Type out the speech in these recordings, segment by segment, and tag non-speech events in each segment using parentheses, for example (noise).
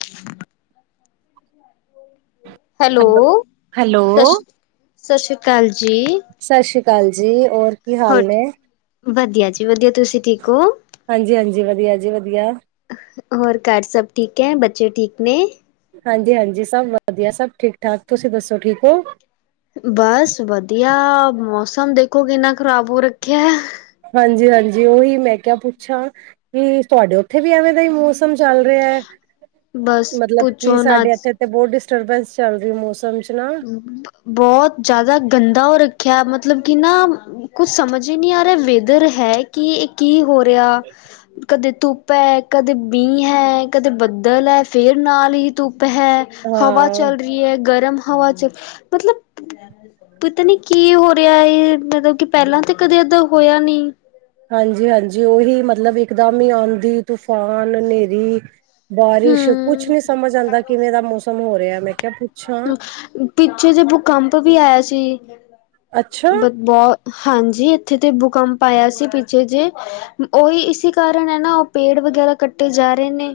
(inaudible) Hello hello ਸ਼ ਸਤਿ ਸ਼੍ਰੀ ਅਕਾਲ ਜੀ। ਸਤਿ ਸ਼੍ਰੀ ਅਕਾਲ ਜੀ ਔਰ ਕੀ ਹਾਲ ਅਛ ਨੇ ਵਧੀਆ ਜੀ ਵਧੀਆ ਤੁਸੀਂ ਠੀਕ ਹੋ। ਹਾਂਜੀ-ਹਾਂਜੀ ਵਧੀਆ ਜੀ ਵਧੀਆ। ਹੋਰ ਘਰ ਸਭ ਠੀਕ ਹੈ ਬੱਚੇ ਠੀਕ ਨੇ। ਹਾਂਜੀ-ਹਾਂਜੀ ਸਭ ਵਧੀਆ ਸਭ ਠੀਕ ਠਾਕ ਤੁਸੀਂ ਦੱਸੋ ਠੀਕ ਹੋ। ਬੱਸ ਵਧੀਆ ਮੌਸਮ ਦੇਖੋ ਕਿੰਨਾ ਖ਼ਰਾਬ ਹੋ ਰੱਖਿਆ। ਹਾਂਜੀ-ਹਾਂਜੀ ਉਹੀ ਮੈਂ ਕਿਹਾ ਪੁੱਛਾਂ ਕੀ ਤੁਹਾਡੇ ਉਥੇ ਵੀ ਐਵੇਂ ਦਾ ਹੀ ਮੌਸਂਮ ਚੱਲ ਰਿਹਾ। ਬਸ ਮਤਲਬ ਕਿ ਪੁੱਛੋ ਨਾ ਸਾਡੇ ਇੱਥੇ ਤੇ ਬਹੁਤ ਡਿਸਟਰਬੈਂਸ ਚੱਲ ਰਹੀ ਮੌਸਮ 'ਚ ਨਾ। ਬਹੁਤ ਜ਼ਿਆਦਾ ਗੰਦਾ ਉਹ ਰੱਖਿਆ ਮਤਲੱਬ ਕਿ ਨਾ ਕੁੱਛ ਸਮਂਝ ਈ ਨਹੀਂ ਆ ਰਿਹਾ ਵੇਦਰ ਹੈ ਕਿ ਇਹ ਕੀ ਹੋ ਰਿਹਾ ਕਦੇ ਧੁੱਪ ਧੁੱਪ ਐ ਕਦੇ ਮੀਂਹ ਹੈ ਕਦੇ ਬੱਦਲ ਹੈ ਫਿਰ ਨਾਲ ਹੀ ਧੁੱਪ ਐ ਹਵਾ ਹਾਂ ਚੱਲ ਰਹੀ ਐ ਗਰਮ ਹਵਾ ਚ ਮਤਲੱਬ ਪਤਾ ਨੀ ਕੀ ਹੋ ਰਿਹਾ ਇਹ ਮਤਲੱਬ ਕਿ ਪਹਿਲਾਂ ਤਾਂ ਕਦੇ ਏਦਾਂ ਹੋਇਆ ਨਹੀਂ ਹਾਂਜੀ ਹਾਂਜੀ ਉਹੀ ਮਤਲੱਬ ਇੱਕਦਮ ਹੀ ਆਂਧੀ ਤੂਫ਼ਾਨ ਹਨੇਰੀ ਬਾਰਿਸ਼ ਕੁੱਛ ਹਮ ਨੀ ਸਮਂਝ ਆਉਂਦਾ ਕਿਵੇਂ ਦਾ ਮੌਸਮ ਹੋ ਰਿਹਾ ਮੈਂ ਕਿਹਾ ਪੁੱਛਾਂ ਪਿੱਛੇ ਜੇ ਭੂਕੰਪ ਵੀ ਆਇਆ ਸੀ ਅੱਛਾ ਬਹੁੱਤ ਹਾਂਜੀ ਇੱਥੇ ਤੇ ਭੂਕੰਪ ਆਇਆ ਸੀ ਪਿੱਛੇ ਜੇ ਉਹੀ ਇਸ ਕਾਰਨ ਹੈ ਨਾ ਪੇੜ ਵਗੈਰਾ ਕੱਟੇ ਜਾ ਰਹੇ ਨੇ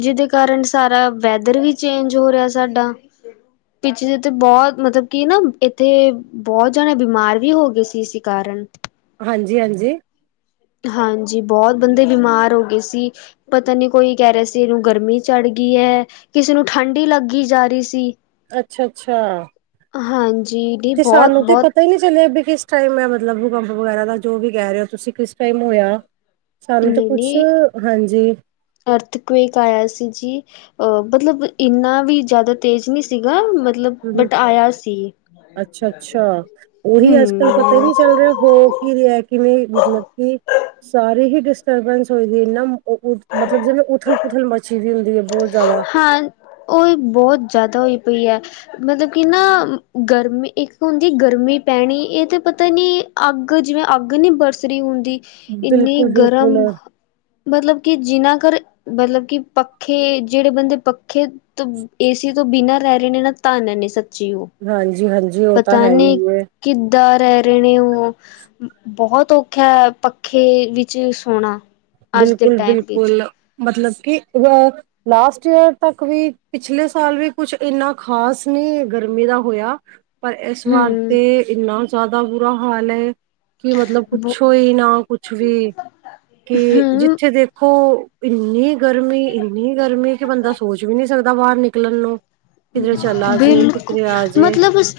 ਜਿਹਦੇ ਕਾਰਨ ਸਾਰਾ ਵੈਦਰ ਵੀ ਚੇਂਜ ਹੋ ਰਿਹਾ ਸਾਡਾ ਪਿੱਛੇ ਜਿ ਤੇ ਬਹੁੱਤ ਮਤਲੱਬ ਕੀ ਨਾ ਇੱਥੇ ਬਹੁੱਤ ਜਣੇ ਬਿਮਾਰ ਵੀ ਹੋ ਗਏ ਸੀ ਇਸ ਕਾਰਨ ਹਾਂਜੀ ਹਾਂਜੀ ਹਾਂਜੀ ਬਹੁਤ ਬੰਦੇ ਬਿਮਾਰ ਹੋ ਗਏ ਸੀ ਪਤਾ ਨੀ ਕੋਈ ਕਹਿ ਰਿਹਾ ਸੀ ਇਹਨੂੰ ਗਰਮੀ ਚੜ ਗਈ ਐ ਕਿਸੇ ਨੂੰ ਠੰਡੀ ਲੱਗੀ ਜਾ ਰਹੀ ਸੀ ਅੱਛਾ ਅੱਛਾ ਹਾਂਜੀ ਨਹੀਂ ਤੇ ਬਹੁਤ ਸਾਨੂੰ ਤੇ ਬਹੁਤ ਪਤਾ ਹੀ ਨਹੀਂ ਚੱਲਿਆ ਵੀ ਕਿਸ ਟਮ ਮ ਮਤਲਬ ਭੂਕੰਪ ਵਗੈਰਾ ਦਾ ਜੋ ਵੀ ਕਹਿ ਰਹੇ ਹੋ ਤੁਸੀਂ ਕਿਸ ਟਾਈਮ ਹੋਇਆ ਸਾਨੂੰ ਤਾਂ ਕੁਛ ਹਾਂਜੀ ਅਰਥਕਵਕ ਆਇਆ ਸੀ ਜੀ ਅਹ ਮਤਲਬ ਇੰਨਾ ਵੀ ਜ਼ਿਆਦਾ ਤੇਜ਼ ਨਹੀਂ ਸੀਗਾ ਮਤਲੱਬ ਹਮ ਹਮ ਬੱਟ ਆਇਆ ਸੀ ਅੱਛਾ ਅੱਛਾ ਉਹੀ ਅੱਜ ਹੂੰ ਕੱਲ ਪਤਾ ਈ ਨਹੀਂ ਚੱਲ ਰਿਹਾ ਹੋ ਕੀ ਰਿਹਾ ਕਿਵੇਂ ਮਤਲੱਬ ਕਿ ਸਾਰੀ ਹੀ ਡਿਸਟਰਬੈਂਸ ਹੋਈ ਦੀ ਨਾ ਮਤਲੱਬ ਜਿਵੇਂ ਉਥਲ ਪੁਥਲ ਮਚੀ ਹੁੰਦੀ ਹੈ ਬਹੁਤ ਜ਼ਿਆਦਾ ਹਾਂ ਉਹ ਬਹੁਤ ਜ਼ਿਆਦਾ ਹੋਈ ਪਈ ਐ ਮਤਲੱਬ ਕਿ ਨਾ ਗਰਮੀਂ ਇੱਕ ਗੰਦੀ ਗਰਮੀ ਪੈਣੀ ਇਹ ਤੇ ਪਤਾ ਨੀ ਅੱਗ ਜਿਵੇਂ ਅੱਗ ਨੀ ਬਰਸ ਰਹੀ ਹੁੰਦੀ ਇੰਨੀ ਬਿਲਕੁਲ ਗਰਮ ਬਿਲਕੁਲ ਮਤਲੱਬ ਕਿ ਜਿਨਾ ਘਰ ਮਤਲੱਬ ਕੀ ਪੱਖੇ ਜਿਹੜੇ ਬੰਦੇ ਪੱਖੇ ਤੋਂ ਏਸੀ ਤੋਂ ਬਿਨਾਂ ਰਹਿ ਰਹੇ ਨੇ ਨਾ ਧਨ ਨੇ ਸੱਚੀ ਉਹ ਹਾਂਜੀ ਹਾਂਜੀ ਉਹ ਤਾਂ ਪਤਾ ਹੈ ਈ ਨੀ ਏ ਕਿੱਦਾਂ ਰਹਿ ਰਹੇ ਨੇ ਉਹ ਬਹੁੱਤ ਔਖਾ ਪੱਖੇ ਵਿੱਚ ਸੋਣਾ ਅੱਜ ਦੇ ਬਿਲਕੁੱਲ ਟਾਈਮ ਵਿੱਚ ਬਿਲਕੁੱਲ ਮਤਲੱਬ ਕੀ ਉਹ ਲਾਸਟ ਈਅਰ ਤੱਕ ਵੀ ਪਿਛਲੇ ਸਾਲ ਵੀ ਕੁੱਛ ਇੰਨਾ ਖ਼ਾਸ ਨਹੀਂ ਗਰਮੀਂ ਦਾ ਹੋਇਆ ਪਰ ਇਸ ਹੂੰ ਵਾਰ ਤੇ ਇੰਨਾ ਜ਼ਿਆਦਾ ਬੁਰਾ ਹਾਲ ਐ ਕਿ ਮਤਲਬ ਪੁਛੋ ਈ ਨਾ ਕੁਛ ਵੀ ਕਿ ਹੂੰ ਜਿੱਥੇ ਦੇਖੋ ਇੰਨੀ ਗਰਮੀ ਇੰਨੀ ਗਰਮੀ ਕਿ ਬੰਦਾ ਸੋਚ ਵੀ ਨਹੀਂ ਸਕਦਾ ਦਾ ਬਾਹਰ ਨਿਕਲਣ ਨੂੰ ਕਿਧਰੇ ਚਲਾ ਜੇ ਬਿਲਕੁਲ ਕਿਧਰੇ ਆ ਜੇ ਮਤਲਬ ਉਸ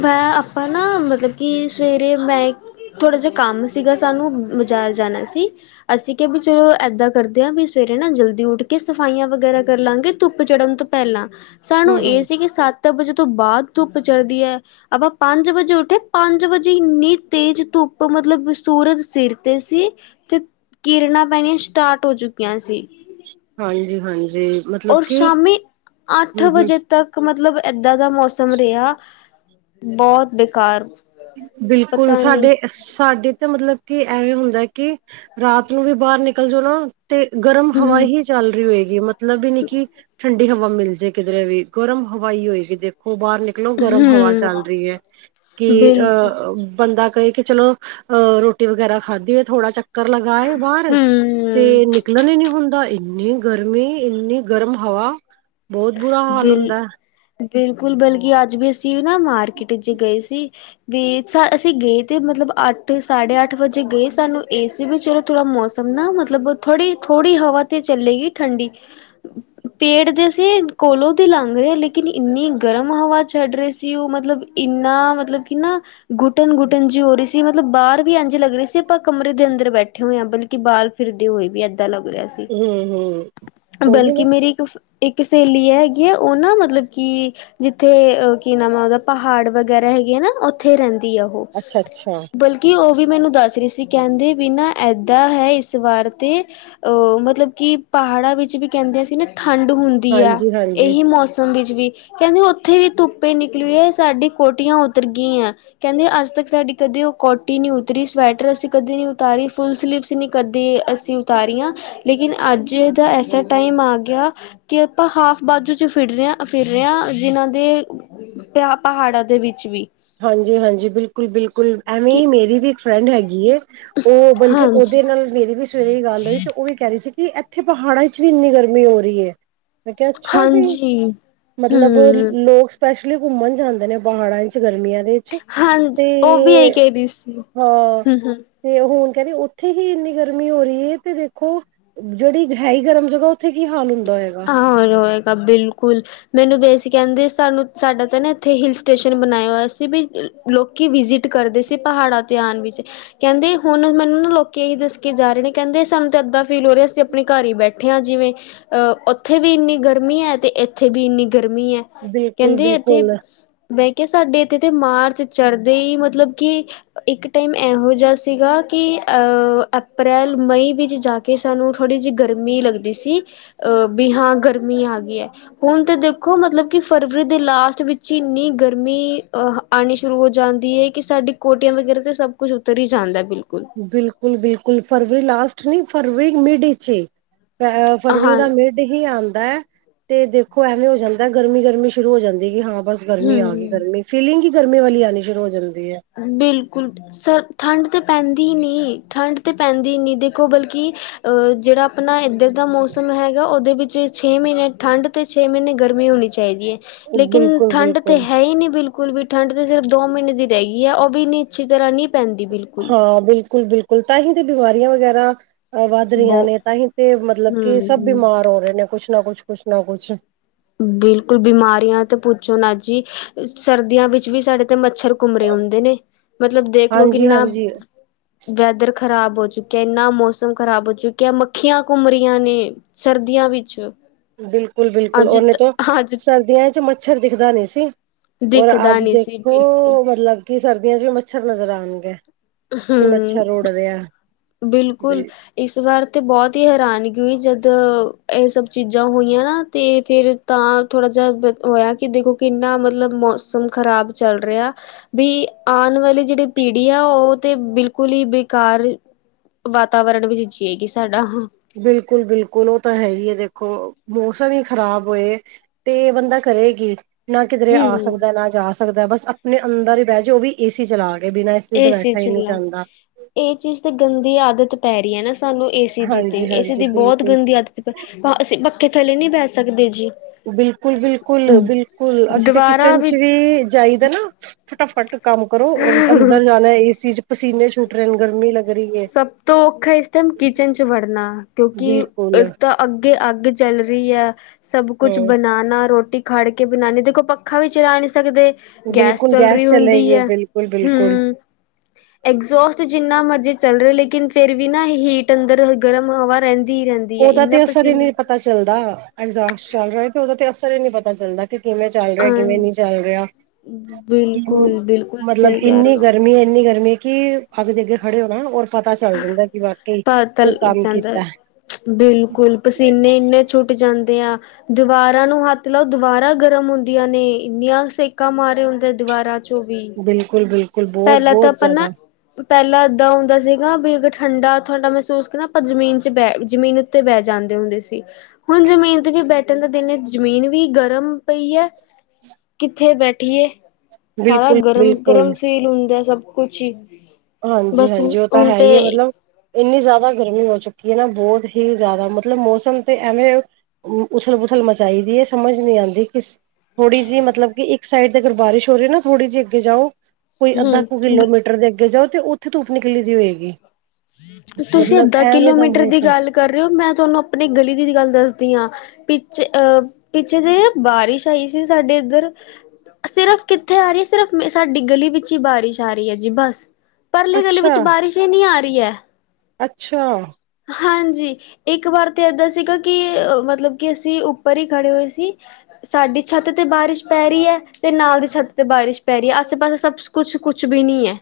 ਮੈਂ ਆਪਾਂ ਨਾ ਮਤਲਬ ਕਿ ਸਵੇਰੇ ਮੈਂ ਥੋੜਾ ਜਿਹਾ ਕੰਮ ਸੀਗਾ ਸਾਨੂੰ ਬਜ਼ਾਰ ਜਾਣਾ ਸੀ ਅਸੀਂ ਕਿਹਾ ਵੀ ਚਲੋ ਇਏਦਾਂ ਕਰਦੇ ਹਾਂ ਵੀ ਸਵੇਰੇ ਨਾ ਜਲਦੀ ਉੱਠ ਕੇ ਸਫਾਈਆਂ ਵਗੈਰਾ ਕਰ ਲਾਂਗੇ ਧੁੱਪ ਚੜਨ ਤੋਂ ਪਹਿਲਾਂ ਸਾਨੂੰ ਇਹ ਹੂੰ-ਹੂੰ ਸੀ ਕਿ ਸੱਤ ਵਜੇ ਤੋਂ ਬਾਅਦ ਧੁੱਪ ਚੜ੍ਹਦੀ ਐ ਆਪਾਂ ਪੰਜ ਵਜੇ ਉੱਠੇ ਪੰਜ ਵਜੇ ਇੰਨੀ ਤੇਜ਼ ਧੁੱਪ ਮਤਲਬ ਸੂਰਜ ਸਿਰ ਤੇ ਸੀ ਤੇ ਕਿਰਨਾਂ ਪੈਣੀਆਂ ਸਟਾਰਟ ਹੋ ਚੁੱਕੀਆਂ ਸੀ ਹਾਂਜੀ ਹਾਂਜੀ ਔਰ ਸ਼ਾਮੀ ਅੱਠ ਵਜੇ ਤੱਕ ਮਤਲਬ ਏਦਾਂ ਦਾ ਮੌਸਮ ਰਿਹਾ ਬਹੁਤ ਬੇਕਾਰ ਬਿਲਕੁਲ ਪਤਾ ਨੀ ਸਾਡੇ ਸਾਡੇ ਤਾਂ ਮਤਲਬ ਕਿ ਐਵੇਂ ਹੁੰਦਾ ਹੈ ਕਿ ਰਾਤ ਨੂੰ ਵੀ ਬਾਹਰ ਨਿਕਲ ਜਾਓ ਨਾ ਤੇ ਗਰਮ ਹਵਾ ਹੂੰ ਹੀ ਚੱਲ ਰਹੀ ਹੋਏਗੀ ਮਤਲਬ ਵੀ ਨੀ ਕਿ ਠੰਡੀ ਹਵਾ ਮਿਲ ਜੇ ਕਿਧਰੇ ਵੀ ਗਰਮ ਹਵਾਈ ਹੋਏਗੀ ਦੇਖੋ ਬਾਹਰ ਨਿਕਲ ਇਕਲੋ ਗਰਮ ਹਵਾ ਹੂੰ ਚੱਲ ਰਹੀ ਹੈ ਕਿ ਬਿਲਕੁਲ ਅ ਬੰਦਾ ਕਹੇ ਕਿ ਚਲੋ ਅਹ ਰੋਟੀ ਵਗੈਰਾ ਖਾਧੀ ਹੈ ਥੋੜਾ ਚੱਕ ਚੱਕਰ ਲਗਾਏ ਬਾਹਰ ਤੇ ਹੂੰ ਨਿਕਲਣ ਹੀ ਨੀ ਹੁੰਦਾ ਇੰਨੀ ਗਰਮੀ ਇੰਨੀ ਗਰਮ ਹਵਾ ਬਹੁਤ ਬੁਰਾ ਹਾਲ ਬਿਲ ਹੁੰਦਾ ਬਿਲਕੁਲ ਬਲਕਿ ਅੱਜ ਵੀ ਅਸੀਂ ਵੀ ਨਾ ਮਾਰਕੀਟ ਚ ਗਏ ਸੀ ਵੀ ਅਸੀਂ ਗਏ ਤੇ ਮਤਲਬ ਅੱਠ ਸਾਢੇ ਅੱਠ ਵਜੇ ਗਏ ਸਾਨੂੰ ਏ ਸੀ ਵੀ ਚਲੋ ਥੋੜਾ ਮੌਸਮ ਨਾ ਮਤਲਬ ਥੋੜੀ ਥੋੜੀ ਹਵਾ ਤੇ ਚੱਲੇਗੀ ਠੰਡੀ ਪੇੜ ਦੇ ਕੋਲੋਂ ਦੀ ਲੰਘ ਰਹੇ ਆ ਲੇਕਿਨ ਇੰਨੀ ਗਰਮ ਹਵਾ ਛੱਡ ਰਹੇ ਸੀ ਉਹ ਮਤਲਬ ਇੰਨਾ ਮਤਲਬ ਕਿ ਨਾ ਗੁਟਨ ਗੁਟਨ ਜਿ ਹੋ ਰਹੀ ਸੀ ਮਤਲਬ ਬਾਹਰ ਵੀ ਇੰਝ ਲੱਗ ਰਹੀ ਸੀ ਆਪਾਂ ਕਮਰੇ ਦੇ ਅੰਦਰ ਬੈਠੇ ਹੋਏ ਹਾਂ ਬਲਕਿ ਬਾਹਰ ਫਿਰਦੇ ਹੋਏ ਵੀ ਏਦਾਂ ਲੱਗ ਰਿਹਾ ਸੀ ਹਮ ਹਮ ਉਹੀ ਬਲਕਿ ਨਾ ਮੇਰੀ ਇੱਕ ਇੱਕ ਸਹੇਲੀ ਹੈਗੀ ਉਹ ਨਾ ਮਤਲਬ ਕਿ ਜਿੱਥੇ ਕੀ ਨਾਮਾਂ ਉਹਦਾ ਪਹਾੜ ਵਗੈਰਾ ਹੈਗੇ ਆ ਨਾਥੇ ਉੱਥੇ ਰਹਿੰਦੀ ਆ ਉਹ ਅੱਛਾ ਅੱਛਾ ਬਲਕਿ ਕਿ ਉਹ ਵੀ ਮੈਨੂੰ ਦੱਸ ਰਹੀ ਸੀ ਕਹਿੰਦੇ ਬਿਨਾਂ ਇੱਦਾਂ ਹੈ ਇਸ ਵਾਰ ਤਾਂ ਅਹ ਮਤਲਬ ਕਿ ਪਹਾੜਾਂ ਵਿੱਚ ਵੀ ਕਹਿੰਦੇ ਸੀ ਨਾ ਠੰਡ ਹੁੰਦੀ ਹੈ। ਹਾਂਜੀ ਹਾਂਜੀ ਇਹੀ ਮੌਸਮ ਵਿੱਚ ਵੀ ਕਹਿੰਦੀ ਉੱਥੇ ਵੀ ਧੁੱਪੇ ਨਿਕਲੀ ਹੈ ਸਾਡੀ ਕੋਟੀਆਂ ਉਤਰ ਗਈ ਆ ਕਹਿੰਦੇ ਅੱਜ ਤੱਕ ਸਾਡੀ ਕਦੇ ਉਹ ਕੋਟੀ ਨੀ ਉਤਰੀ ਸਵੈਟਰ ਅਸੀਂ ਕਦੇ ਨੀ ਉਤਾਰੀ ਫੁੱਲ ਸਲੀਵਸ ਨੀ ਕਦੇ ਅਸੀਂ ਉਤਾਰੀ ਹਾਂ ਲੇਕਿਨ ਅੱਜ ਦਾ ਐਸਾ ਟਾਈਮ ਆ ਗਿਆ ਕਿ ਆਪਾਂ ਹਾਫ ਬਾਜੂ ਚ ਫਿਰ ਰ ਹ ਫਿਰ ਰਹੇ ਹਾਂ ਜਿਨਾਂ ਦੇ ਪ ਪਹਾੜਾਂ ਦੇ ਵਿੱਚ ਵੀ ਹਾਂਜੀ ਹਾਂਜੀ ਬਿਲਕੁਲ ਬਿਲਕੁਲ ਐਵੇਂ ਕਿ ਹੀ ਮੇਰੀ ਵੀ ਇੱਕ ਫਰੈਂਡ ਹੈਗੀ ਉਹ ਬਲਕਿ ਹਾਂਜੀ ਉਹਦੇ ਨਾਲ ਮੇਰੀ ਵੀ ਸਵੇਰੇ ਹੀ ਗੱਲ ਰਹੀ ਤੇ ਉਹ ਵੀ ਕਹਿ ਰਹੀ ਸੀ ਕਿ ਇੱਥੇ ਪਹਾੜਾਂ ਚ ਵੀ ਇੰਨੀ ਗਰਮੀ ਹੋ ਰਹੀ ਹੈ ਮੈਂ ਕਿਹਾ ਅੱਛਾ ਜੀ ਹਾਂਜੀ ਮਤਲਬ ਹੂੰ ਲੋਕ ਸਪੈਸ਼ਲੀ ਘੁੰਮਣ ਜਾਂਦੇ ਨੇ ਪਹਾੜਾਂ ਚ ਗਰਮੀਆਂ ਦੇ ਹਾਂ ਉਹ ਵੀ ਇਹੀ ਤੇ ਕਹਿ ਰਹੀ ਸੀ ਹਾਂ ਹੂੰ ਹੂੰ ਤੇ ਹੁਣ ਕਹਿੰਦੇ ਉੱਥੇ ਹੀ ਇੰਨੀ ਗਰਮੀ ਹੋ ਰਹੀ ਹੈ ਤੇ ਦੇਖੋ ਜਿਹੜੀ ਹੈ ਹੀ ਗਰਮ ਜਗ੍ਹਾ ਉੱਥੇ ਕੀ ਹਾਲ ਹੁੰਦਾ ਹੈਗਾ ਹਰ ਰਏਗਾ ਬਿਲਕੁਲ ਮੈਨੂੰ ਬਸ ਕਹਿੰਦੇ ਸਾਨੂੰ ਸਾਡਾ ਤਾਂ ਨਾ ਇੱਥੇ ਹਿਲ ਸਟੇਸ਼ਨ ਬਣਾਇਆ ਹੋਇਆ ਸੀ ਬ ਲੋਕੀ ਵਿਜਿਟ ਕਰਦੇ ਸੀ ਪਹਾੜਾਂ ਤੇ ਆਉਣ ਵਿੱਚ ਕਹਿੰਦੇ ਹੁਣ ਮੈਨੂੰ ਨਾ ਲੋਕ ਇਹੀ ਦੱਸ ਕੇ ਜਾ ਰਹੇ ਨੇ ਕਹਿੰਦੇ ਸਾਨੂੰ ਤਾਂ ਇੱਦਾਂ ਫੀਲ ਹੋ ਰਿਹਾ ਅਸੀਂ ਆਪਣੇ ਘਰ ਹੀ ਬੈਠੇ ਹਾਂ ਜਿਵੇਂ ਅ ਉੱਥੇ ਵੀ ਇੰਨੀ ਗਰਮੀ ਹੈ ਤੇ ਇੱਥੇ ਵੀ ਇੰਨੀ ਗਰਮੀ ਹੈ ਕਹਿੰਦੇ ਇੱਥੇ ਬਿਲਕੁਲ-ਬਿਲਕੁਲ, ਵੈਂ ਕਿਹਾਿਆ ਸਾਡੇ ਇੱਥੇ ਤੇ ਮਾਰਚ ਚੜ੍ਹਦੇ ਹੀ ਮਤਲਬ ਕਿ ਇੱਕ ਟਾਈਮ ਇਹੋ ਜਿਹਾ ਸੀਗਾ ਕਿ ਅ ਅਪ੍ਰੈਲ ਮਈ ਵਿੱਚ ਜਾ ਕੇ ਕਿ ਸਾਨੂੰ ਥੋੜ੍ਹੀ ਜਿਹੀ ਗਰਮੀ ਲੱਗਦੀ ਸੀ ਵੀ ਹਾਂ ਗਰਮੀ ਆ ਗਈ ਹੈ ਹੁਣ ਤੇ ਦੇਖੋ ਮਤਲਬ ਕਿ ਫਰਵਰੀ ਦੇ ਲਾਸਟ ਵਿੱਚ ਹੀ ਇੰਨੀ ਗਰਮੀ ਅ ਆਉਣੀ ਸ਼ੁਰੂ ਹੋ ਜਾਂਦੀ ਹੈ ਕਿ ਸਾਡੀ ਕੋਟੀਆਂ ਵਗੈਰਾ ਤੇ ਸਭ ਕੁਝ ਉਤਰ ਹੀ ਜਾਂਦਾ ਬਿਲਕੁਲ ਬਿਲਕੁਲ ਬਿਲਕੁਲ ਫਰਵਰੀ ਲਾਸਟ ਨੀ ਫਰਵਰੀ ਮਿਡ ਵਿੱਚ ਹੀ ਫਰਵਰੀ ਹਾਂ ਦਾ ਮਿਡ ਹੀ ਆਉਂਦਾ ਹੈ ਤੇ ਦੇਖੋ ਐਵੇਂ ਹੋ ਜਾਂਦਾ ਗਰਮੀ ਗਰਮੀ ਸ਼ੁਰੂ ਹੋ ਜਾਂਦੀ ਹਾਂ ਬਸ ਗਰਮੀ ਆ ਗਈ ਹਮ ਗਰਮੀ ਫੀਲਿੰਗ ਹੀ ਗਰਮੀ ਵਾਲੀ ਆਉਣੀ ਸ਼ੁਰੂ ਹੋ ਜਾਂਦੀ ਹੈ। ਬਿਲਕੁਲ। ਸਰ ਠੰਡ ਤਾਂ ਪੈਂਦੀ ਨਹੀਂ ਠੰਡ ਤਾਂ ਪੈਂਦੀ ਨਹੀਂ ਦੇਖੋ ਬਲਕਿ ਜਿਹੜਾ ਆਪਣਾ ਇੱਧਰ ਦਾ ਮੌਸਮ ਹੈਗਾ ਉਹਦੇ ਵਿੱਚ ਛੇ ਮਹੀਨੇ ਠੰਢ ਤੇ ਛੇ ਮਹੀਨੇ ਗਰਮੀ ਹੋਣੀ ਚਾਹੀਦੀ ਏ। ਲੇਕਿਨ ਬਿਲਕੁਲ ਠੰਡ ਤਾਂ ਬਿਲਕੁਲ ਹੈ ਹੀ ਨਹੀਂ ਬਿਲਕੁਲ ਬਿਲਕੁਲ ਵੀ ਠੰਡ ਤੇ ਸਿਰਫ ਦੋ ਮਹੀਨੇ ਦੀ ਰਹਿ ਗਈਏ ਉਹ ਵੀ ਇੰਨੀ ਅੱਛੀ ਤਰ੍ਹਾਂ ਨੀ ਹਾਂ ਬਿਲਕੁਲ ਬਿਲਕੁਲ ਤਾਂ ਹੀ ਤੇ ਬੀਮਾਰੀਆਂ ਵਗੈਰਾ ਵੱਧ ਰਹੀਆਂ ਬਹੁ ਨੇ ਤਾਂਹੀ ਤੇ ਮਤਲਬ ਕਿ ਸਭ ਹਮ ਬੀਮਾਰ ਹੋ ਰਹੇ ਨੇ ਕੁਛ ਨਾ ਕੁਛ ਕੁਛ ਨਾ ਕੁਛ। ਬਿਲਕੁਲ ਬੀਮਾਰੀਆਂ ਤੇ ਪੁੱਛੋ ਨਾ ਜੀ ਸਰਦੀਆਂ ਵਿੱਚ ਵੀ ਸਾਡੇ ਤੇ ਮੱਛਰ ਘੁੰਮਰੇ ਹੁੰਦੇ ਨੇ ਮਤਲਬ ਦੇਖ ਲਓ ਹਾਂਜੀ ਕਿੰਨਾ ਹਾਂਜੀ ਵੈਦਰ ਖ਼ਰਾਬ ਹੋ ਚੁੱਕਿਆ ਇੰਨਾ ਮੌਸਮ ਖ਼ਰਾਬ ਹੋ ਚੁੱਕਿਆ। ਮੱਖੀਆਂ ਘੁੰਮ ਰਹੀਆਂ ਨੇ। ਸਰਦੀਆਂ ਵਿੱਚ ਬਿਲਕੁਲ ਬਿਲਕੁਲ ਅੱਜ ਓਨੇ ਤਾਂ ਅੱਜ ਸਰਦੀਆਂ ਚ ਮੱਛਰ ਦਿਖਦਾ ਨਹੀਂ ਸੀ। ਔਰ ਦਿਖਦਾ ਅੱਜ ਨਹੀਂ ਸੀ ਦੇਖੋ ਬਿਲਕੁਲ ਮਤਲਬ ਕਿ ਸਰਦੀਆਂ ਚ ਵੀ ਮੱਛਰ ਨਜ਼ਰ ਆਉਣਗੇ। ਕਿ ਹਮ ਮੱਛਰ ਉੜ ਰਿਹਾ ਬਿਲ ਬਿਲਕੁਲ। ਇਸ ਵਾਰ ਤੇ ਬਹੁਤ ਹੀ ਹੈਰਾਨਗੀ ਹੋਈ ਜਦ ਇਹ ਸਭ ਚੀਜ਼ਾਂ ਹੋਈਆਂ ਨਾ ਤੇ ਫਿਰ ਤਾਂ ਥੋੜਾ ਜਿਹਾ ਬਹੁਤ ਹੋਇਆ ਕਿ ਦੇਖੋ ਕਿੰਨਾ ਮਤਲਬ ਮੌਸਮ ਖਰਾਬ ਚੱਲ ਰਿਹਾ। ਬਈ ਆਨ ਵਾਲੀ ਜਿਹੜੀ ਪੀੜ੍ਹੀ ਏ ਉਹ ਤੇ ਬਿਲਕੁਲ ਹੀ ਬੇਕਾਰ ਵਾਤਾਵਰਨ ਵਿੱਚ ਜੀਏਗੀ ਸਾਡਾ ਹਾਂ। ਬਿਲਕੁਲ ਬਿਲਕੁਲ ਉਹ ਤਾ ਹੈ ਹੀ ਹੈ ਦੇਖੋ ਮੌਸਮ ਹੀ ਖਰਾਬ ਹੋਏ। ਤੇ ਬੰਦਾ ਕਰੇ ਕੀ? ਨਾ ਕਿਧਰੇ ਆ ਹਮ ਸਕਦਾ ਏ ਨਾ ਜਾ ਸਕਦਾ ਏ ਬਸ ਅਪਨੇ ਅੰਦਰ ਹੀ ਬਹਿ ਜੋ ਉਹ ਵੀ ਏ ਸੀ ਚਲਾ ਕੇ ਬਿਨਾ ਏ ਸੀ ਚ ਨਾ ਇਹ ਚੀਜ ਤੇ ਗੰਦੀ ਆਦਤ ਪੈ ਰਹੀ ਹੈ ਨਾ ਸਾਨੂੰ। ਏ ਸੀ ਦੀ ਤੇ, ਹਾਂਜੀ ਏਸੀ ਹਾਂਜੀ ਦੀ ਬਹੁਤ ਬਿਲਕੁਲ ਗੰਦੀ ਆਦਤ ਪਈ ਓਹ ਅਸੀ ਬੱਖੇ ਥੱਲੇ ਨਹੀਂ ਬੈ ਸਕਦੇ ਜੀ। ਬਿਲਕੁਲ ਬਿਲਕੁਲ ਬਿਲਕੁਲ ਅਸੀ ਤੇ ਦੀਵਾਰਾਂ ਕਿਚਨ ਚ ਵਿੱਚ ਵੀ ਜਾਈਦਾ ਏ ਨਾ। ਫਟਾਫਟ ਕੰਮ ਕਰੋ ਅੰਦਰ ਜਾਣਾ ਏ ਚ ਪਸੀਨੇ ਛੂਟ ਰਹੇ ਨੇ, ਗਰਮੀ ਲੱਗ ਰਹੀ ਹੈ ਸਭ ਤੋਂ ਔਖਾ ਇਸ ਟਾਈਮ ਕਿਚਨ ਚ ਵੜਨਾ ਕਿਉਂਕਿ ਬਿਲਕੁਲ ਇੱਕ ਤਾਂ ਅੱਗੇ ਅੱਗ ਚੱਲ ਰਹੀ ਹੈ ਸਭ ਕੁਛ ਹਾਂ ਬਣਾਉਣਾ ਰੋਟੀ ਖੜ ਕੇ ਬਣਾਉਦੇ ਦੇਖੋ ਪੱਖਾ ਵੀ ਚਰਾ ਨਹੀਂ ਸਕਦੇ। ਗੈਸ ਬਿਲਕੁਲ ਚੱਲ ਰਹੀ ਚਲੇ ਹੁੰਦੀ ਗਈ ਹੈ ਬਿਲਕੁਲ ਬਿਲਕੁਲ ਹਮ। ਐਗਜ਼ੋਸਟ ਜਿੰਨਾ ਮਰਜ਼ੀ ਚੱਲ ਰਿਹਾ ਲੇਕਿਨ ਫਿਰ ਵੀ ਨਾ ਹੀਟ ਅੰਦਰ ਗਰਮ ਹਵਾ ਰਹਿੰਦੀ ਹੀ ਰਹਿੰਦੀ ਹੈ। ਉਹਦਾ ਇੰਨਾ ਤੇ ਅਸਰ ਹੀ ਪਸੀਨ ਨਹੀਂ ਪਤਾ ਚੱਲਦਾ ਐਗਜਾਸਟ ਚੱਲ ਰਿਹਾ ਤੇ ਉਹਦਾ ਤੇ ਅਸਰ ਹੀ ਨਹੀਂ ਪਤਾ ਚੱਲਦਾ ਕਿ ਕਿਵੇਂ ਚੱਲ ਰਿਹਾ ਕਿਵੇਂ ਅਹ ਨੀ ਚੱਲ ਰਿਹਾ। ਕਿ ਬਿਲਕੁਲ ਬਿਲਕੁਲ ਮਤਲਬ ਸਹੀ ਕਹਿ ਇੰਨੀ ਰਹੇ ਹੋ ਗਰਮੀ ਇੰਨੀ ਗਰਮੀ ਕਿ ਅੱਗ ਦੇ ਅੱਗੇ ਖੜੇ ਹੋ ਨਾ ਓਦੋਂ ਪਤਾ ਚੱਲ ਜਾਂਦਾ ਕਿ ਵਾਕੇ ਪਤਾ ਕੋਈ ਲੱਗ ਕੰਮ ਜਾਂਦਾ ਕੀਤਾ। ਬਿਲਕੁਲ ਪਸੀਨੇ ਇੰਨੇ ਛੁੱਟ ਜਾਂਦੇ ਆ। ਦੀਵਾਰਾਂ ਨੂੰ ਹੱਥ ਲਓ ਦਵਾਰਾ ਗਰਮ ਹੁੰਦੀਆਂ ਨੇ ਇੰਨੀਆਂ ਸੇਕਾਂ ਮਾਰਿਆ ਹੁੰਦੇ ਦੀਵਾਰਾਂ ਚੋਂ ਵੀ। ਬਿਲਕੁ ਬਿਲਕਲ। ਪਹਿਲਾ ਤਾ ਅੱਪਾ ਨਾ ਪਹਿਲਾਂ ਇਹਦਾਂ ਹੁੰਦਾ ਸੀਗਾ ਵਈ ਅਗਰ ਠੰਡਾ ਥੁਹਾਡਾ ਮਹਿਸੂਸ ਕਰਨ ਆਪਾ ਜਮੀਨ ਚ ਬਹਿ ਜਮੀਨ ਤੇ ਬਹਿ ਜਾਂਦੇ ਹੁੰਦੇ ਸੀ। ਹੁਬ ਜਮੀਨ ਤੇ ਵੀ ਬੈਠਨ ਦਾ ਦਿਲ ਨਹੀਂ ਹੈ, ਜਮੀਨ ਵੀ ਗਰਮ ਪਈ ਹੈ। ਕਿੱਥੇ ਬੈਠੀਏ? ਸਾਰਾ ਬਿਲਕੁਲ ਬਿਲਕੁਲ ਗਰਮ-ਗਰਮ ਫੀਲ ਹੁੰਦਾ ਏ ਸਭ ਕੁਛ ਹੀ। ਬਸ ਹਾਂਜੀ-ਹਾਂਜੀ ਉਹ ਤਾ ਹੁਣ ਹੈ ਹੀ ਹੈ ਤੇ ਮਤਲਬ। ਇੰਨੀ ਜ਼ਿਆਦਾ ਗਰਮੀ ਹੋ ਚੁੱਕੀ ਹੈ ਨਾ ਬਹੁਤ ਹੀ ਜ਼ਿਆਦਾ ਮਤਲਬ ਮੌਸਮ ਤੇ ਐਵੇਂ ਉਮ ਉਥਲ ਬੁਥਲ ਮਚਾਈ ਦੀ ਹੈ, ਸਮਝ ਨਹੀਂ ਆਉਂਦੀ ਕਿਸ ਥੋੜੀ ਜਿਹੀ ਮਤਲਬ ਕਿ ਇੱਕ ਸਾਈਡ ਤੇ ਅਗਰ ਬਾਰਿਸ਼ ਹੋ ਰਹੀ ਨਾ ਥੋੜੀ ਜਿਹੀ ਅੱਗੇ ਜਾਓ ਕੋਈ ਅੱਧਾ ਹੂੰ, ਕੁ ਕਿਲੋਮੀਟਰ ਟਰ ਦੇ ਅੱਗੇ ਜਾਓ ਤੇ ਉੱਥੇ ਧੂੱਪ ਨਿਕਲੀ ਦੀ ਹੋਏਗੀ। ਤੁਸੀ ਮਤਲਬ ਅੱਧਾ ਐਵੇਂ ਦਾ ਕਿਲੋਮੀਟਰ ਦੀ ਮੌਸਮ ਗੱਲ ਕਰ ਰਹੇ ਹੋ ਮੈਂ ਤੁਹਾਨੂੰ ਆਪਨੀ ਗਲੀ ਦੀ ਗੱਲ ਦੱਸਦੀ ਹਾਂ। ਪਿੱਛੇ ਅਹ ਪਿੱਛੇ ਜਿਹੜੀ ਬਾਰਿਸ਼ ਆਈ ਸੀ ਸਾਡੇ ਇੱਧਰ। ਸਿਰਫ਼ ਕਿੱਥੇ ਆ ਰਹੀ ਹੈ? ਸਿਰਫ਼ ਸਾਡੀ ਗਲੀ ਵਿੱਚ ਹੀ ਬਾਰਿਸ਼ ਆ ਰਹੀ ਹੈ ਜੀ ਬਸ। ਪਰਲੀ ਗਲੀ ਅੱਛਾ ਵਿੱਚ ਬਾਰਿਸ਼ ਹੀ ਨੀ ਆ ਰਹੀ ਹੈ। ਅੱਛਾ। ਹਾਂਜੀ। ਇੱਕ ਵਾਰ ਤੇ ਏਦਾਂ ਸੀਗਾ, ਕਿ ਮਤਲਬ ਕਿ ਅਸੀਂ ਉੱਪਰ ਹੀ ਖੜੇ ਹੋਏ ਸੀ। ਸਾਡੀ ਛੱਤ ਤੇ ਬਾਰਿਸ਼ ਪੈ ਰਹੀ ਐ, ਤੇ ਨਾਲ ਦੀ ਛੱਤ ਤੇ ਬਾਰਿਸ਼ ਪੈ ਰਹੀ ਐ, ਆਸੇ- ਪਾਸੇ ਸਭ ਕੁਛ-ਕੁਛ ਵੀ ਨੀ ਐ,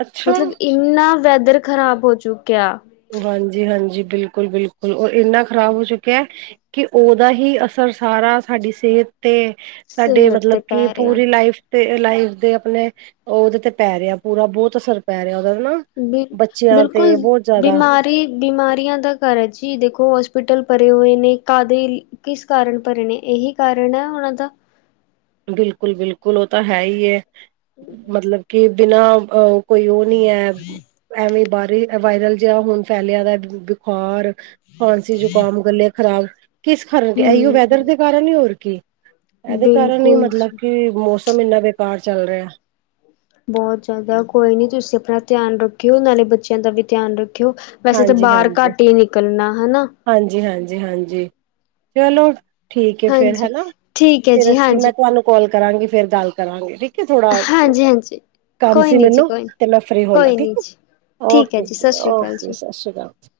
ਅੱਛਾ ਮਤਲਬ ਇੰਨਾ ਵੈਦਰ ਖਰਾਬ ਹੋ ਚੁੱਕਿਆ। ਹਾਂਜੀ-ਹਾਂਜੀ, ਬਿਲਕੁਲ-ਬਿਲਕੁਲ, ਅ ਇੰਨਾ ਖਰਾਬ ਹੋ ਚੁੱਕਿਆ ਕਿ ਉਹਦਾ ਹੀ ਅਸਰ ਸਾਰਾ ਸਾਡੀ ਸਿਹਤ ਤੇ ਸਾਡੇ ਸਿਹਤ ਤੇ ਮਤਲਬ ਕਿ ਪੈ ਰਿਹਾ ਪੂਰੀ ਲਾਈਫ ਤੇ ਇਹ ਲਾਈਫ ਦੇ ਆਪਣੇ, ਉਹਦੇ ਤੇ ਪੈ ਰਿਹਾ ਪੂਰਾ, ਬਹੁਤ ਅਸਰ ਪੈ ਰਿਹਾ ਹਨਾ। ਬਿਲ ਬਿਲਕੁਲ ਬਿਮਾ ਸਾਰੀ ਬਿਮਾਰੀਆਂ ਦਾ ਘਰ ਐ ਜੀ, ਦੇਖੋ ਹੋਸਪਿਟਲ ਭਰੇ ਹੋਏ ਨੇ, ਕਾਹਦੇ ਲ ਕਿਸ ਕਾਰਨ ਭਰੇ ਨੇ, ਇਹੀ ਕਾਰਨ ਹੈ ਉਹਨਾਂ ਦਾ। ਬਿਲਕੁਲ- ਬਿਲਕੁਲ ਉਹ ਤਾਂ ਹੈ ਈ ਐ, ਮਤਲਬ ਕਿ ਬਿਨਾਂ ਅਹ ਕੋਈ ਉਹ ਨੀ ਐ, ਐਵੇਂ ਵਾਇ ਵਾਇਰਲ ਜਿਹਾ ਹੁਣ ਫੈਲਿਆ ਆ, ਬੁ ਬੁਖਾਰ ਖਾਂਸੀ, ਜ਼ੁਕਾਮ, ਗਲੇ ਖ਼ਰਾਬ ਕਿਸ ਕਾਰਨ, ਇਹੀਓ ਹਮ ਵੈਦਰ ਦੇ ਕਾਰਨ ਹੀ, ਹੋਰ ਕੀ? ਬਿਲਕੁਲ ਜੀ। ਇਹ ਮੌਸਮ ਇੰਨਾ ਬੇਕਾਰ ਚੱਲ ਰਿਹਾ। ਬਹੁਤ ਜ਼ਿਆਦਾ, ਕੋਈ ਨੀ ਤੁਸੀਂ ਆਪਣਾ ਧਿਆਨ ਰੱਖਿਓ, ਨਾਲੇ ਬੱਚਿਆਂ ਦਾ ਵੀ ਧਿਆਨ ਰੱਖਿਓ। ਵੈਸੇ ਤਾਂ ਹਾਂਜੀ ਬਾਹਰ ਹਾਂਜੀ ਘੱਟ ਈ ਨਿਕਲਣਾ, ਹਨਾ। ਹਾਂਜੀ- ਹਾਂਜੀ- ਹਾਂਜੀ, ਚਲੋ ਠੀਕ ਏ ਫੇਰ ਹਾਂਜੀ ਹਨਾ, ਠੀਕ ਹੈ ਫੇਰ ਜੀ ਅਸੀਂ ਮੈਂ ਹਾਂਜੀ ਤੁਹਾਨੂੰ ਕੌਲ ਕਰਾਂਗੀ, ਫੇਰ ਗੱਲ ਕਰਾਂਗੇ, ਠੀਕ। ਕਿ ਥੋੜਾ ਹਾਂਜੀ ਹਾਂਜੀ ਕੰਮ ਕੋਈ ਸੀ ਨੀ ਜੀ ਮੈਨੂੰ, ਕੋਈ ਨੀ ਤੇ ਮੈਂ ਫਰੀ ਹੋ ਲਾਂ ਕੋਈ ਨੀ ਠੀਕ ਆ। ਜੀ ਠੀਕ ਹੈ ਓਕੇ ਜੀ, ਸਤਿ ਸ਼੍ਰੀ ਅਕਾਲ ਓਕੇ, ਜੀ ਸਸ਼ ਰੀ ਕਾਲ ਜੀ।